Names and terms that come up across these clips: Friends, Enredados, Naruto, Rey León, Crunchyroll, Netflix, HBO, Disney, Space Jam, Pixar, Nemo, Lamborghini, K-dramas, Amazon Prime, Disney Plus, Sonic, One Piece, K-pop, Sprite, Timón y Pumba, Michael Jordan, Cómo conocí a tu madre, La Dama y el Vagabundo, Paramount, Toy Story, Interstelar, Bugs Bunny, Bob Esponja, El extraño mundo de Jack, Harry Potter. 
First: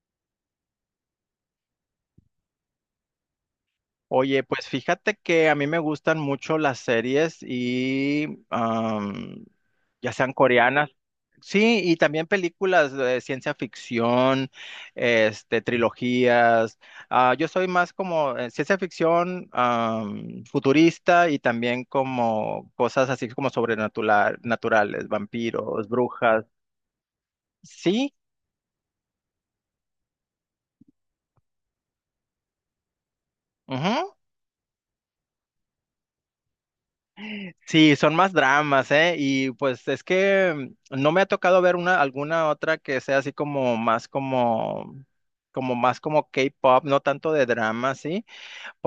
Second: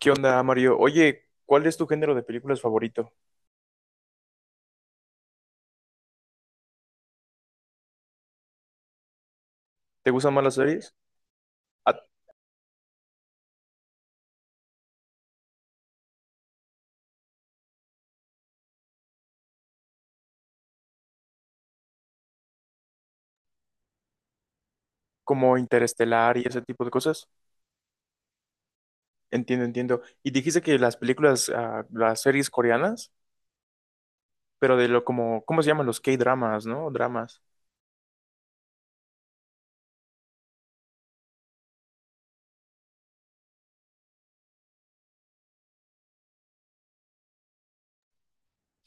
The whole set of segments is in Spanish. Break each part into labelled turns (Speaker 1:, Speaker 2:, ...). Speaker 1: ¿Qué onda, Mario? Oye, ¿cuál es tu género de películas favorito?
Speaker 2: Oye, pues fíjate que a mí me gustan mucho las series y
Speaker 1: ¿Te
Speaker 2: ya sean
Speaker 1: gustan más las
Speaker 2: coreanas,
Speaker 1: series?
Speaker 2: sí,
Speaker 1: Ah.
Speaker 2: y también películas de ciencia ficción, este, trilogías. Ah, yo soy más como ciencia ficción futurista y también como cosas así como sobrenaturales, naturales,
Speaker 1: Como
Speaker 2: vampiros,
Speaker 1: Interestelar y
Speaker 2: brujas.
Speaker 1: ese tipo de cosas.
Speaker 2: Sí.
Speaker 1: Entiendo, entiendo. Y dijiste que las películas, las series coreanas, pero de lo como, ¿cómo se llaman? Los K-dramas, ¿no? Dramas.
Speaker 2: Sí, son más dramas, ¿eh? Y pues es que no me ha tocado ver alguna otra que sea así como más como más como K-pop, no tanto de drama, ¿sí?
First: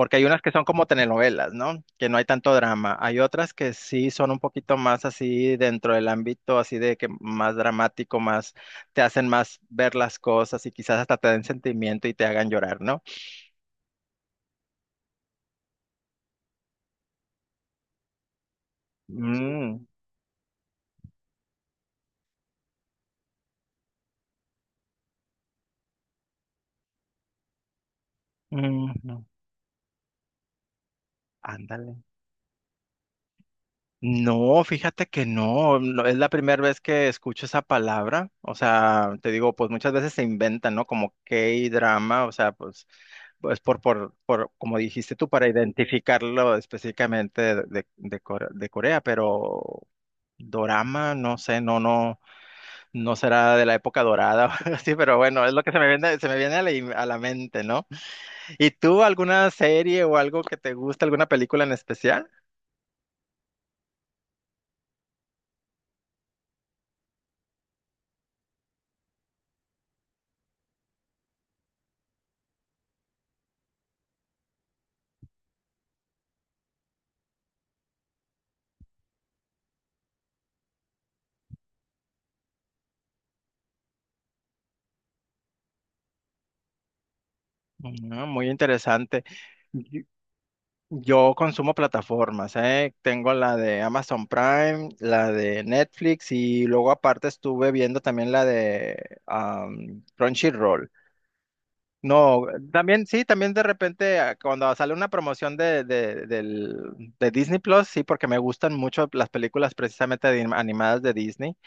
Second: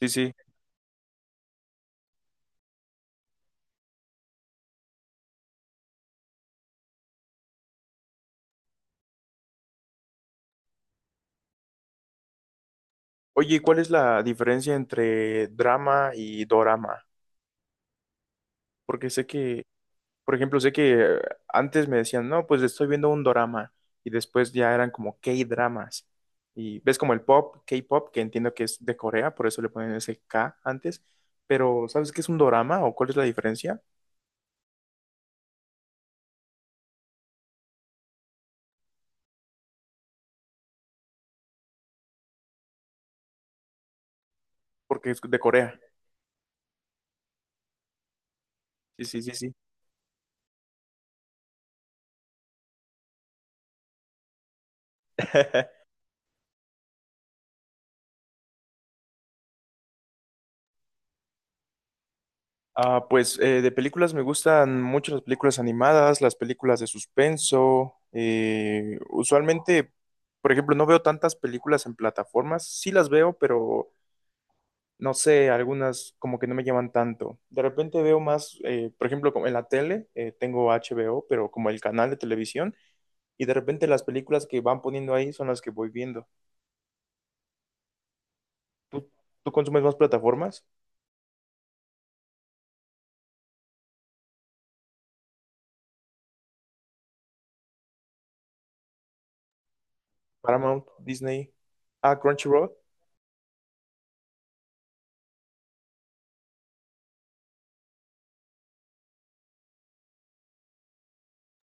Speaker 1: Sí,
Speaker 2: hay
Speaker 1: sí.
Speaker 2: unas que son como telenovelas, ¿no? Que no hay tanto drama. Hay otras que sí son un poquito más así dentro del ámbito así de que más dramático, más te hacen más ver las cosas y quizás hasta te den sentimiento y te hagan llorar, ¿no?
Speaker 1: Oye, ¿cuál es la diferencia entre drama y dorama? Porque sé que.
Speaker 2: Mm,
Speaker 1: Por ejemplo, sé que antes me decían, no, pues estoy viendo un dorama y después ya eran como K-dramas. Y ves como el pop, K-pop, que entiendo que es
Speaker 2: mm,
Speaker 1: de
Speaker 2: no.
Speaker 1: Corea, por eso le ponen ese K antes, pero
Speaker 2: Ándale.
Speaker 1: ¿sabes qué es un dorama o cuál es la diferencia?
Speaker 2: No, fíjate que no, no, es la primera vez que escucho esa palabra, o sea, te digo, pues muchas veces se inventan, ¿no? Como K-drama, o sea, pues, pues por, como
Speaker 1: Porque
Speaker 2: dijiste
Speaker 1: es
Speaker 2: tú,
Speaker 1: de
Speaker 2: para
Speaker 1: Corea.
Speaker 2: identificarlo específicamente de Core- de Corea,
Speaker 1: Sí, sí, sí, sí.
Speaker 2: pero dorama, no sé, no, no, no será de la época dorada, o algo así, pero bueno, es lo que se me viene a la, im- a la mente, ¿no? ¿Y tú alguna serie o algo que te gusta, alguna película en especial?
Speaker 1: De películas me gustan mucho las películas animadas, las películas de suspenso, usualmente, por ejemplo, no veo tantas películas en plataformas. Sí las veo, pero no sé, algunas como que no me llaman tanto. De repente veo más, por ejemplo, como en la tele, tengo HBO, pero como el canal de televisión, y de repente las películas que van poniendo ahí son las que voy viendo.
Speaker 2: Ah, muy
Speaker 1: ¿Tú,
Speaker 2: interesante.
Speaker 1: tú consumes más plataformas?
Speaker 2: Yo consumo plataformas, ¿eh? Tengo la de Amazon Prime, la de Netflix y luego aparte estuve viendo también la de
Speaker 1: Paramount,
Speaker 2: Crunchyroll.
Speaker 1: Disney, ah,
Speaker 2: No,
Speaker 1: Crunchyroll,
Speaker 2: también sí, también de repente cuando sale una promoción de Disney Plus, sí, porque me gustan mucho las películas precisamente de anim- animadas de Disney.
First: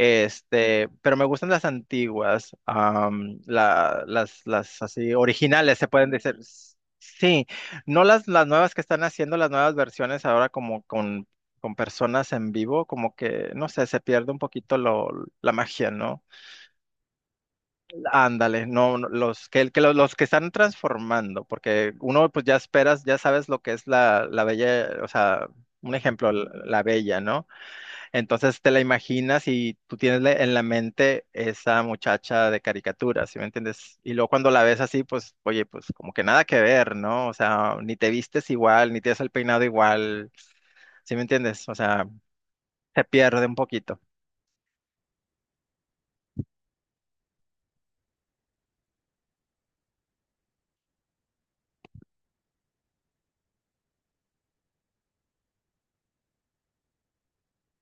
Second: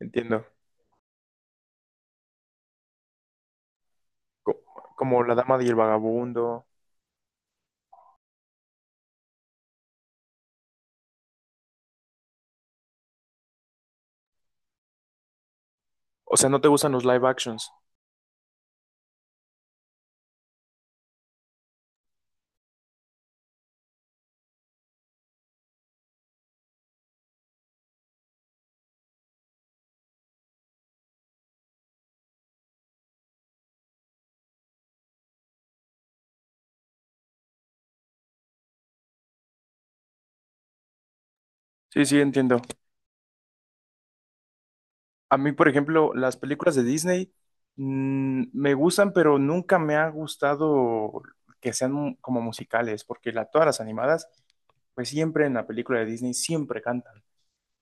Speaker 1: entiendo.
Speaker 2: pero me gustan las antiguas, la-
Speaker 1: Co-
Speaker 2: las así
Speaker 1: Como La Dama y el
Speaker 2: originales, se pueden decir.
Speaker 1: Vagabundo.
Speaker 2: S- Sí, no las, las nuevas que están haciendo, las nuevas versiones ahora con personas en vivo, como que, no sé, se pierde un poquito lo, la magia, ¿no?
Speaker 1: O sea, ¿no te gustan los live actions?
Speaker 2: Ándale, no, no, los que los que están transformando, porque uno pues ya esperas, ya sabes lo que es la, la bella, o sea, un ejemplo, la bella, ¿no? Entonces te la imaginas y tú tienes la- en la mente esa muchacha de caricatura, ¿sí me entiendes? Y luego cuando la ves así, pues, oye, pues como que nada que ver, ¿no? O sea, ni te vistes igual, ni tienes el peinado igual, ¿sí me entiendes? O
Speaker 1: Sí,
Speaker 2: sea,
Speaker 1: sí, entiendo.
Speaker 2: se pierde un poquito.
Speaker 1: A mí, por ejemplo, las películas de Disney, me gustan, pero nunca me ha gustado que sean como musicales, porque todas las animadas, pues siempre en la película de Disney siempre cantan.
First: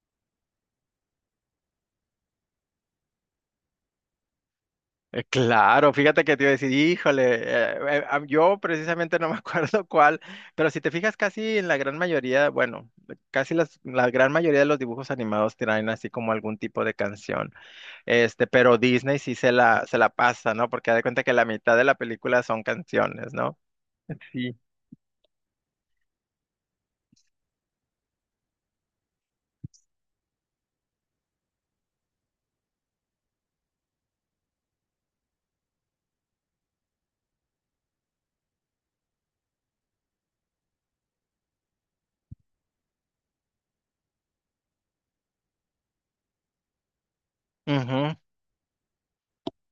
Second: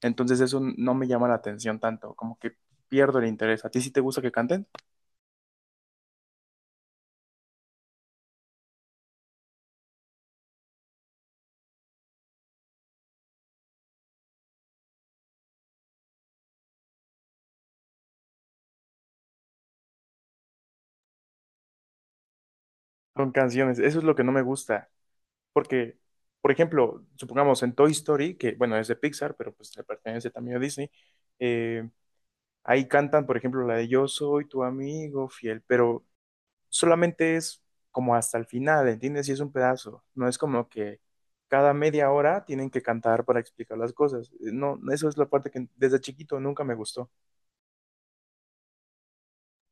Speaker 1: Entonces eso no me llama la atención tanto, como que pierdo el interés. ¿A ti sí te gusta que canten?
Speaker 2: Claro, fíjate que te iba a decir, híjole, a- yo precisamente no me acuerdo cuál, pero si te fijas casi en la gran mayoría, bueno, casi las- la gran mayoría de los dibujos animados traen así como algún tipo de canción. Este, pero Disney sí se la pasa, ¿no? Porque da de cuenta que la mitad de la película son
Speaker 1: Con
Speaker 2: canciones, ¿no?
Speaker 1: canciones, eso es lo que no me
Speaker 2: Sí.
Speaker 1: gusta, porque, por ejemplo, supongamos en Toy Story, que bueno, es de Pixar, pero pues le pertenece también a Disney, eh, ahí cantan, por ejemplo, la de Yo soy tu amigo fiel, pero solamente es como hasta el final, ¿entiendes? Y es un pedazo, no es como que cada media hora tienen que cantar para explicar las cosas. No, eso es la parte que desde chiquito nunca me gustó.
Speaker 2: Ujú.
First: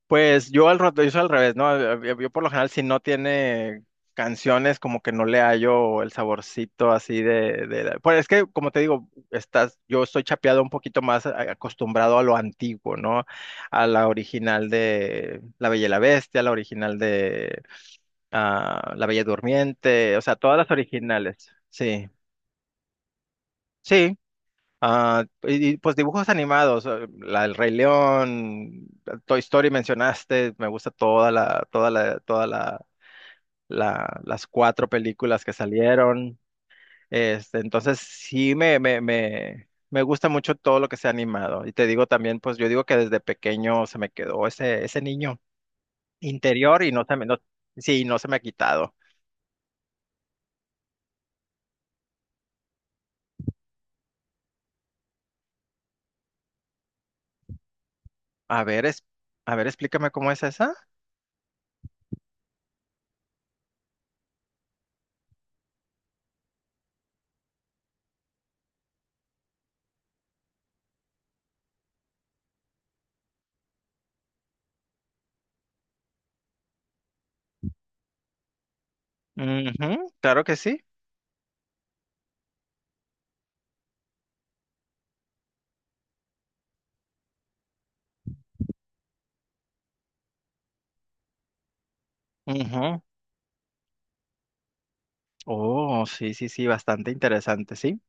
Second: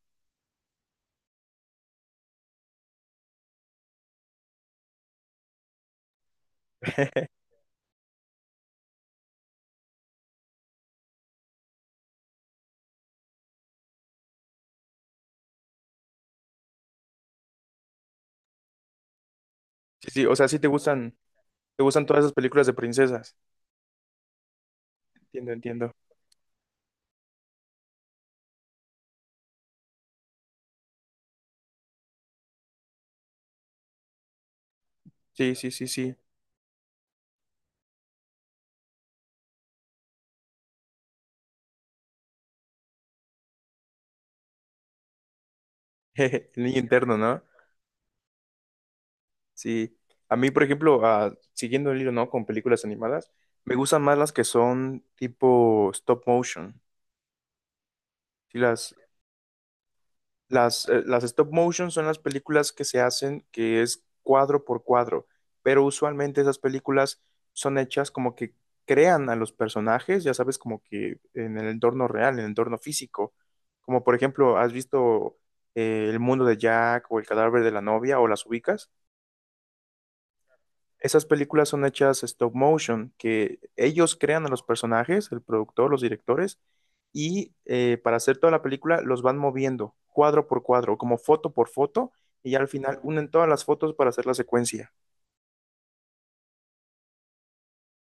Speaker 2: Pues yo al rato, yo soy al revés, ¿no? Yo por lo general si no tiene canciones como que no le hallo el saborcito así la- pues es que como te digo, estás, yo estoy chapeado un poquito más a- acostumbrado a lo antiguo, ¿no? A la original de La Bella y la Bestia, la original de La Bella
Speaker 1: Sí,
Speaker 2: Durmiente, o
Speaker 1: sí, o
Speaker 2: sea,
Speaker 1: sea,
Speaker 2: todas
Speaker 1: sí
Speaker 2: las originales,
Speaker 1: te gustan
Speaker 2: sí.
Speaker 1: todas esas películas de princesas.
Speaker 2: Sí. Ah,
Speaker 1: Entiendo, entiendo.
Speaker 2: pues dibujos animados, El Rey León, Toy Story mencionaste, me gusta toda la- las 4 películas que
Speaker 1: Sí, sí, sí, sí.
Speaker 2: salieron. Este, entonces sí me gusta mucho todo lo que sea animado. Y te digo también, pues yo digo que desde pequeño se me quedó ese niño
Speaker 1: El niño
Speaker 2: interior y no se
Speaker 1: interno,
Speaker 2: me, no,
Speaker 1: ¿no?
Speaker 2: sí, no se me ha quitado.
Speaker 1: Sí. A mí, por ejemplo, siguiendo el hilo, ¿no? Con películas animadas, me gustan más las que son tipo stop motion. Sí,
Speaker 2: A ver, es, a ver, explícame cómo es esa.
Speaker 1: las, las stop motion son las películas que se hacen que es cuadro por cuadro, pero usualmente esas películas son hechas como que crean a los personajes, ya sabes, como que en el entorno real, en el entorno físico. Como por ejemplo, ¿has visto El mundo de Jack o El cadáver de la novia o las ubicas?
Speaker 2: Ujú, claro que sí.
Speaker 1: Esas películas son hechas stop motion, que ellos crean a los personajes, el productor, los directores, y para hacer toda la película los van moviendo cuadro por cuadro, como foto por foto, y ya al final
Speaker 2: Ujú.
Speaker 1: unen todas las fotos para hacer la secuencia.
Speaker 2: Oh, sí, sí, sí, bastante interesante, sí.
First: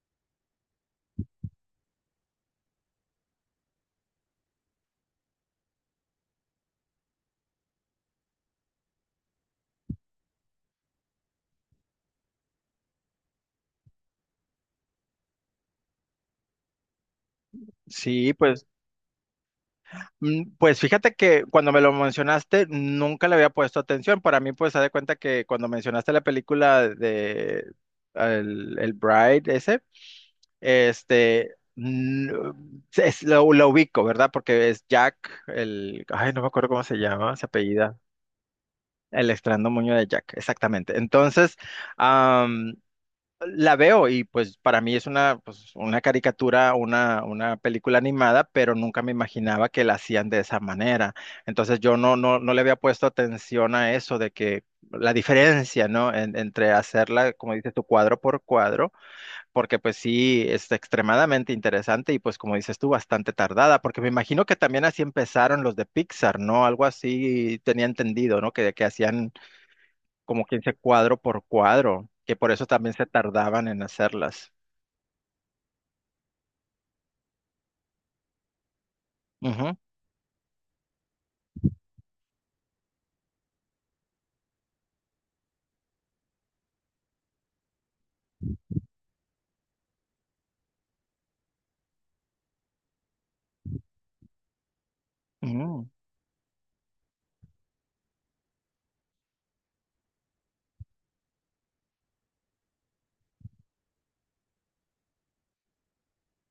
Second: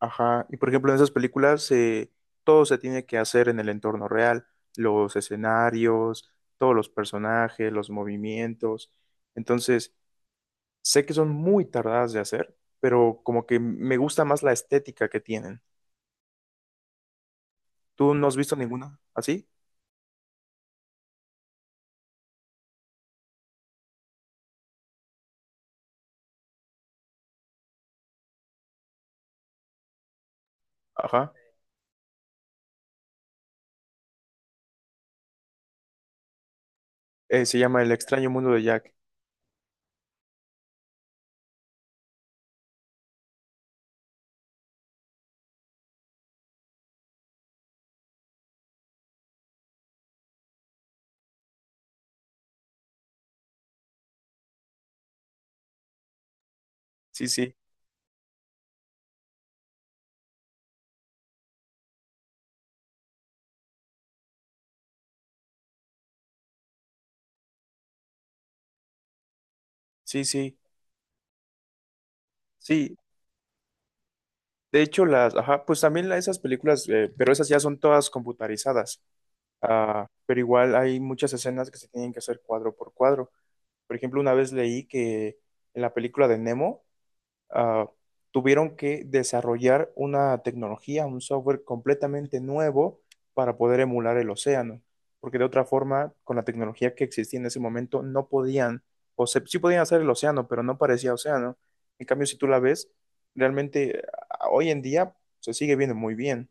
Speaker 1: Ajá. Y por ejemplo, en esas películas todo se tiene que hacer en el entorno real, los escenarios, todos los personajes, los movimientos. Entonces, sé que son muy tardadas de hacer, pero como que me gusta más la estética que tienen. ¿Tú no
Speaker 2: Sí,
Speaker 1: has visto
Speaker 2: pues,
Speaker 1: ninguna? ¿Así?
Speaker 2: pues fíjate que cuando me lo mencionaste nunca le había puesto atención. Para mí, pues, haz de cuenta que cuando mencionaste la película de el Bride ese,
Speaker 1: Ajá.
Speaker 2: este, no- es- lo ubico, ¿verdad? Porque es Jack, el, ay, no me acuerdo cómo se llama, se
Speaker 1: Se llama El
Speaker 2: apellida,
Speaker 1: extraño mundo de Jack.
Speaker 2: el extraño moño de Jack, exactamente. Entonces, am, la veo y pues para mí es una, pues, una caricatura, una película animada, pero nunca me imaginaba que la hacían de esa manera. Entonces yo no, no, no le había puesto atención a eso de que la diferencia, ¿no? En- entre
Speaker 1: Sí,
Speaker 2: hacerla, como
Speaker 1: sí,
Speaker 2: dices tu cuadro por cuadro, porque pues sí, es extremadamente interesante y pues como dices tú, bastante tardada, porque me imagino que también así empezaron los de Pixar, ¿no? Algo así tenía entendido, ¿no? Que hacían
Speaker 1: sí,
Speaker 2: como
Speaker 1: sí,
Speaker 2: 15 cuadro por cuadro, que por eso también
Speaker 1: sí.
Speaker 2: se tardaban en hacerlas.
Speaker 1: De hecho, las, ajá, pues también esas películas, pero esas ya son todas computarizadas.
Speaker 2: Ujú,
Speaker 1: Ah, pero igual hay muchas escenas que se tienen que hacer cuadro por cuadro. Por ejemplo, una vez leí que en la película de Nemo, ah, tuvieron que desarrollar una tecnología, un software completamente nuevo para poder emular el océano, porque de otra
Speaker 2: ujú,
Speaker 1: forma, con la tecnología que existía en ese momento, no podían, o se, sí podían hacer el océano, pero no parecía océano. En cambio, si tú la ves, realmente ah, hoy en día se sigue viendo muy bien.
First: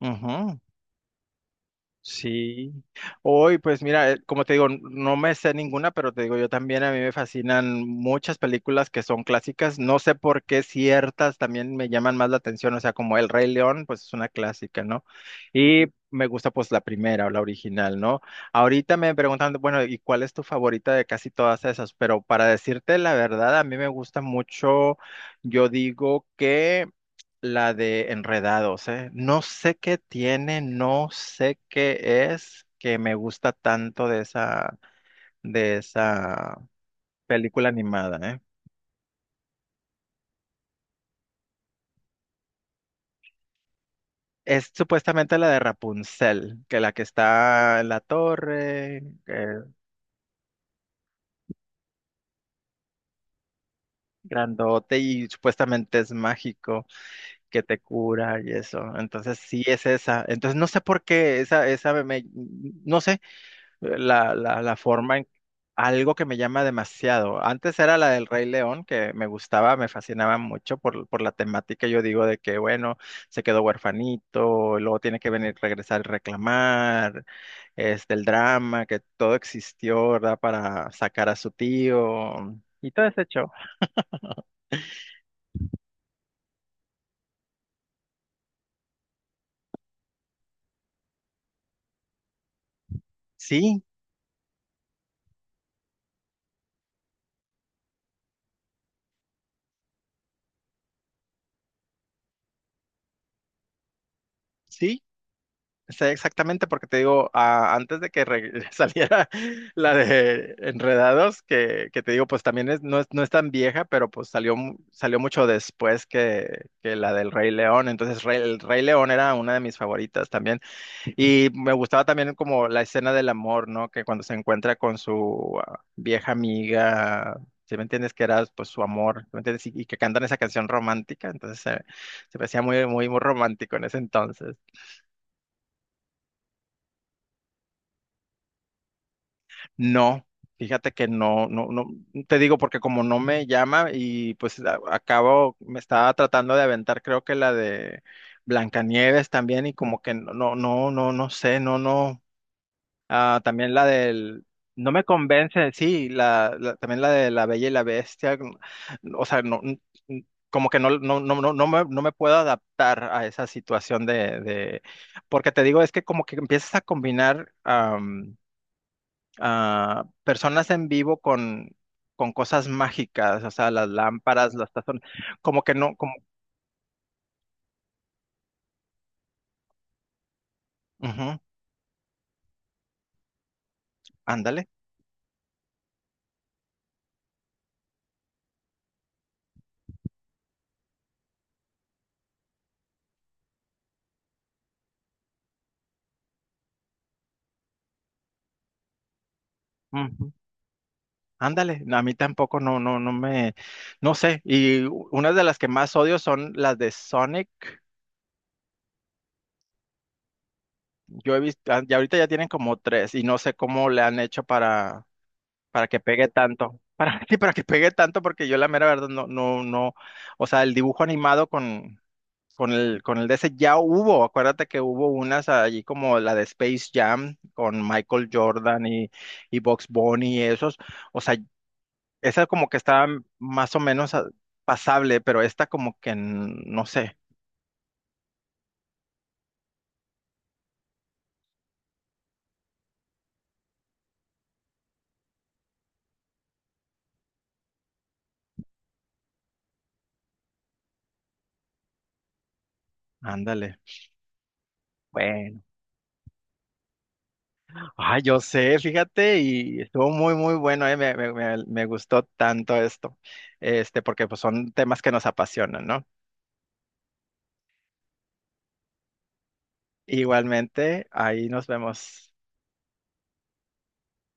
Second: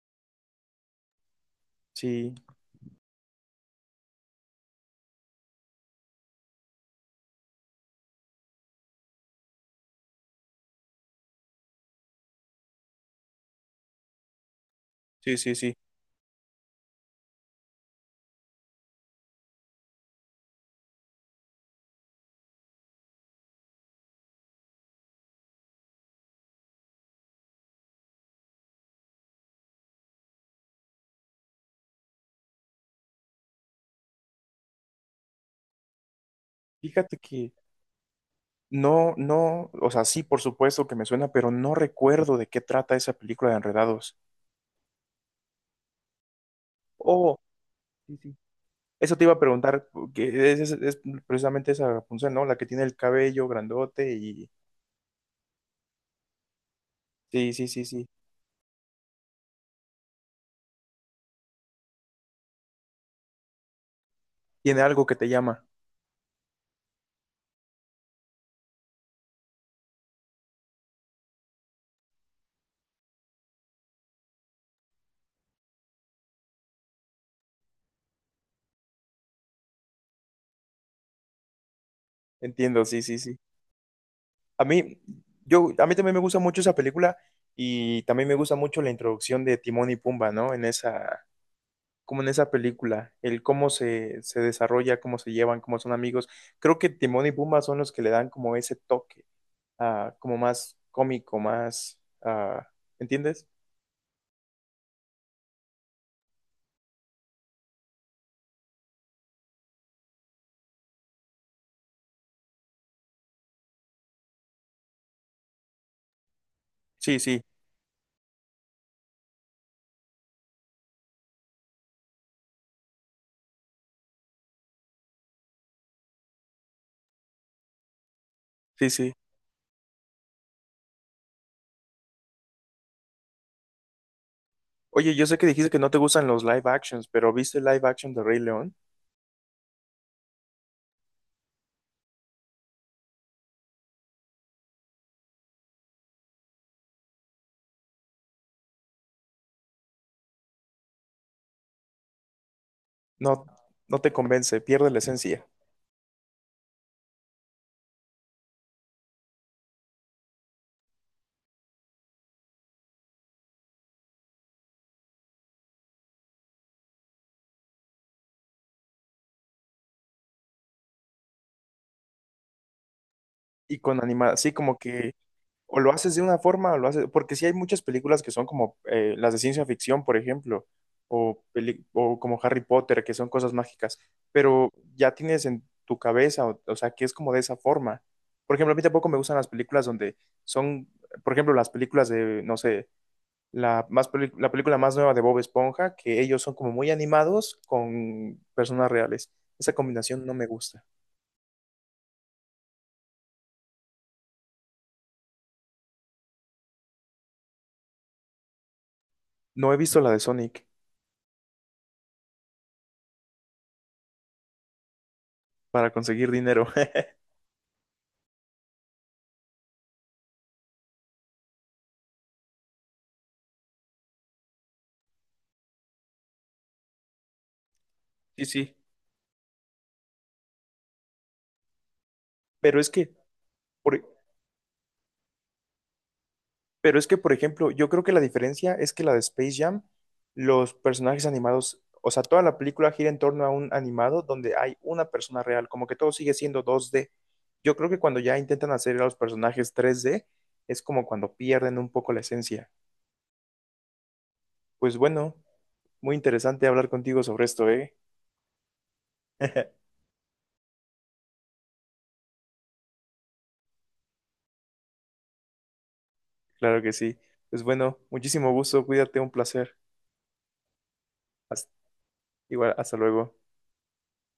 Speaker 2: ujú.
Speaker 1: Sí,
Speaker 2: Sí, hoy pues mira, como te digo, n- no me sé ninguna, pero te digo, yo también a mí me fascinan muchas películas que son clásicas, no sé por qué ciertas también me llaman más la atención, o sea, como El Rey León, pues es una clásica, ¿no?
Speaker 1: sí, sí, sí.
Speaker 2: Y me gusta pues la primera o la original, ¿no? Ahorita me preguntan, bueno, ¿y cuál es tu favorita de casi todas esas? Pero para decirte la verdad, a mí me gusta mucho, yo digo que la de Enredados, ¿eh? No sé qué tiene, no sé qué es que me gusta tanto de esa
Speaker 1: Fíjate que
Speaker 2: película animada, ¿eh?
Speaker 1: no, no, o sea, sí, por supuesto que me suena, pero no recuerdo de qué trata esa película de Enredados.
Speaker 2: Es supuestamente la de Rapunzel, que la que
Speaker 1: Oh,
Speaker 2: está en la
Speaker 1: sí, sí.
Speaker 2: torre,
Speaker 1: Eso te iba a
Speaker 2: eh,
Speaker 1: preguntar, que es precisamente esa punción, ¿no? La que tiene el cabello grandote y...
Speaker 2: grandote y supuestamente es mágico,
Speaker 1: Sí,
Speaker 2: que
Speaker 1: sí,
Speaker 2: te
Speaker 1: sí, sí.
Speaker 2: cura y eso. Entonces sí es esa. Entonces no sé por qué esa, esa me, me- no sé, la
Speaker 1: Tiene algo que
Speaker 2: forma
Speaker 1: te
Speaker 2: en
Speaker 1: llama.
Speaker 2: algo que me llama demasiado. Antes era la del Rey León, que me gustaba, me fascinaba mucho por la temática. Yo digo de que, bueno, se quedó huerfanito, luego tiene que venir, regresar y reclamar, este, el drama, que todo existió, ¿verdad? Para sacar a su tío
Speaker 1: Entiendo,
Speaker 2: y
Speaker 1: sí,
Speaker 2: todo
Speaker 1: sí,
Speaker 2: ese
Speaker 1: sí.
Speaker 2: show.
Speaker 1: A mí, yo, a mí también me gusta mucho esa película y también me gusta mucho la introducción de Timón y Pumba, ¿no? En esa, como en esa película, el cómo
Speaker 2: Sí,
Speaker 1: se desarrolla, cómo se llevan, cómo son amigos. Creo que Timón y Pumba son los que le dan como ese toque, como más cómico, más, ah, ¿entiendes?
Speaker 2: sí, sé exactamente porque te digo, antes de que re- saliera la de Enredados, que te digo, pues también es, no es, no es tan vieja, pero pues salió, mu- salió mucho después que la
Speaker 1: Sí,
Speaker 2: del
Speaker 1: sí,
Speaker 2: Rey León. Entonces, Rey- el Rey León era una de mis favoritas también. Y me gustaba también como la escena del amor, ¿no? Que cuando se encuentra con su vieja amiga. ¿Sí me entiendes que era pues su
Speaker 1: sí, sí.
Speaker 2: amor, ¿sí me entiendes? Y que cantan esa canción romántica, entonces se me hacía muy, muy, muy romántico en ese entonces.
Speaker 1: Oye, yo sé que dijiste que no te gustan los live actions, pero ¿viste el live action de Rey León?
Speaker 2: No, fíjate que no, no, no, te digo porque como no me llama y pues a- acabo, me estaba tratando de aventar, creo que la de Blancanieves también y como que no, no, no, no, no sé, no, no,
Speaker 1: No,
Speaker 2: también la
Speaker 1: no te
Speaker 2: del,
Speaker 1: convence, pierde
Speaker 2: no
Speaker 1: la
Speaker 2: me
Speaker 1: esencia.
Speaker 2: convence, sí, la- también la de La Bella y la Bestia, mm, o sea, no, n- n- como que no, no, no, no, no me, no me puedo adaptar a esa situación porque te digo, es que como que empiezas a combinar, personas en vivo con cosas mágicas, o sea,
Speaker 1: Y
Speaker 2: las
Speaker 1: con animada, sí,
Speaker 2: lámparas, las
Speaker 1: como
Speaker 2: tazones,
Speaker 1: que
Speaker 2: como que
Speaker 1: o lo
Speaker 2: no,
Speaker 1: haces
Speaker 2: como,
Speaker 1: de una forma o lo haces, porque sí hay muchas películas que son como las de ciencia ficción, por ejemplo, o,
Speaker 2: ujú,
Speaker 1: o como Harry Potter, que son cosas mágicas, pero
Speaker 2: ándale,
Speaker 1: ya tienes en tu cabeza, o sea, que es como de esa forma. Por ejemplo, a mí tampoco me gustan las películas donde son, por ejemplo, las películas de, no sé, la, la película más nueva de Bob Esponja, que ellos son como muy animados con personas reales. Esa combinación no
Speaker 2: ujú,
Speaker 1: me gusta.
Speaker 2: ándale, no, a mí tampoco, no, no, no me, no sé, y u- una de las que más odio son las de Sonic,
Speaker 1: No he visto la de Sonic
Speaker 2: yo he visto, y ahorita ya tienen como 3, y no sé cómo le han hecho
Speaker 1: para
Speaker 2: para que
Speaker 1: conseguir
Speaker 2: pegue
Speaker 1: dinero.
Speaker 2: tanto. Para, sí, para que pegue tanto, porque yo la mera verdad no, no, no, o sea, el dibujo animado con el de ese ya hubo, acuérdate que hubo unas allí como la de Space Jam con Michael
Speaker 1: Sí, sí.
Speaker 2: Jordan y Bugs Bunny y esos, o sea, esa como
Speaker 1: Pero
Speaker 2: que
Speaker 1: es
Speaker 2: estaba
Speaker 1: que,
Speaker 2: más o
Speaker 1: por-
Speaker 2: menos pasable, pero esta como que n- no
Speaker 1: pero es que,
Speaker 2: sé,
Speaker 1: por ejemplo, yo creo que la diferencia es que la de Space Jam, los personajes animados, o sea, toda la película gira en torno a un animado donde hay una persona real, como que todo sigue siendo dos d. Yo creo que cuando ya intentan hacer a los personajes tres d es como cuando pierden un poco la esencia.
Speaker 2: ándale.
Speaker 1: Pues bueno, muy interesante hablar contigo sobre esto, ¿eh?
Speaker 2: Ah, yo sé, fíjate, y estuvo muy, muy bueno, me gustó tanto esto, este, porque pues son temas que nos apasionan, ¿no?
Speaker 1: Claro que sí. Pues bueno, muchísimo gusto, cuídate, un placer.
Speaker 2: Igualmente, ahí
Speaker 1: Hasta-
Speaker 2: nos vemos.
Speaker 1: igual, hasta luego.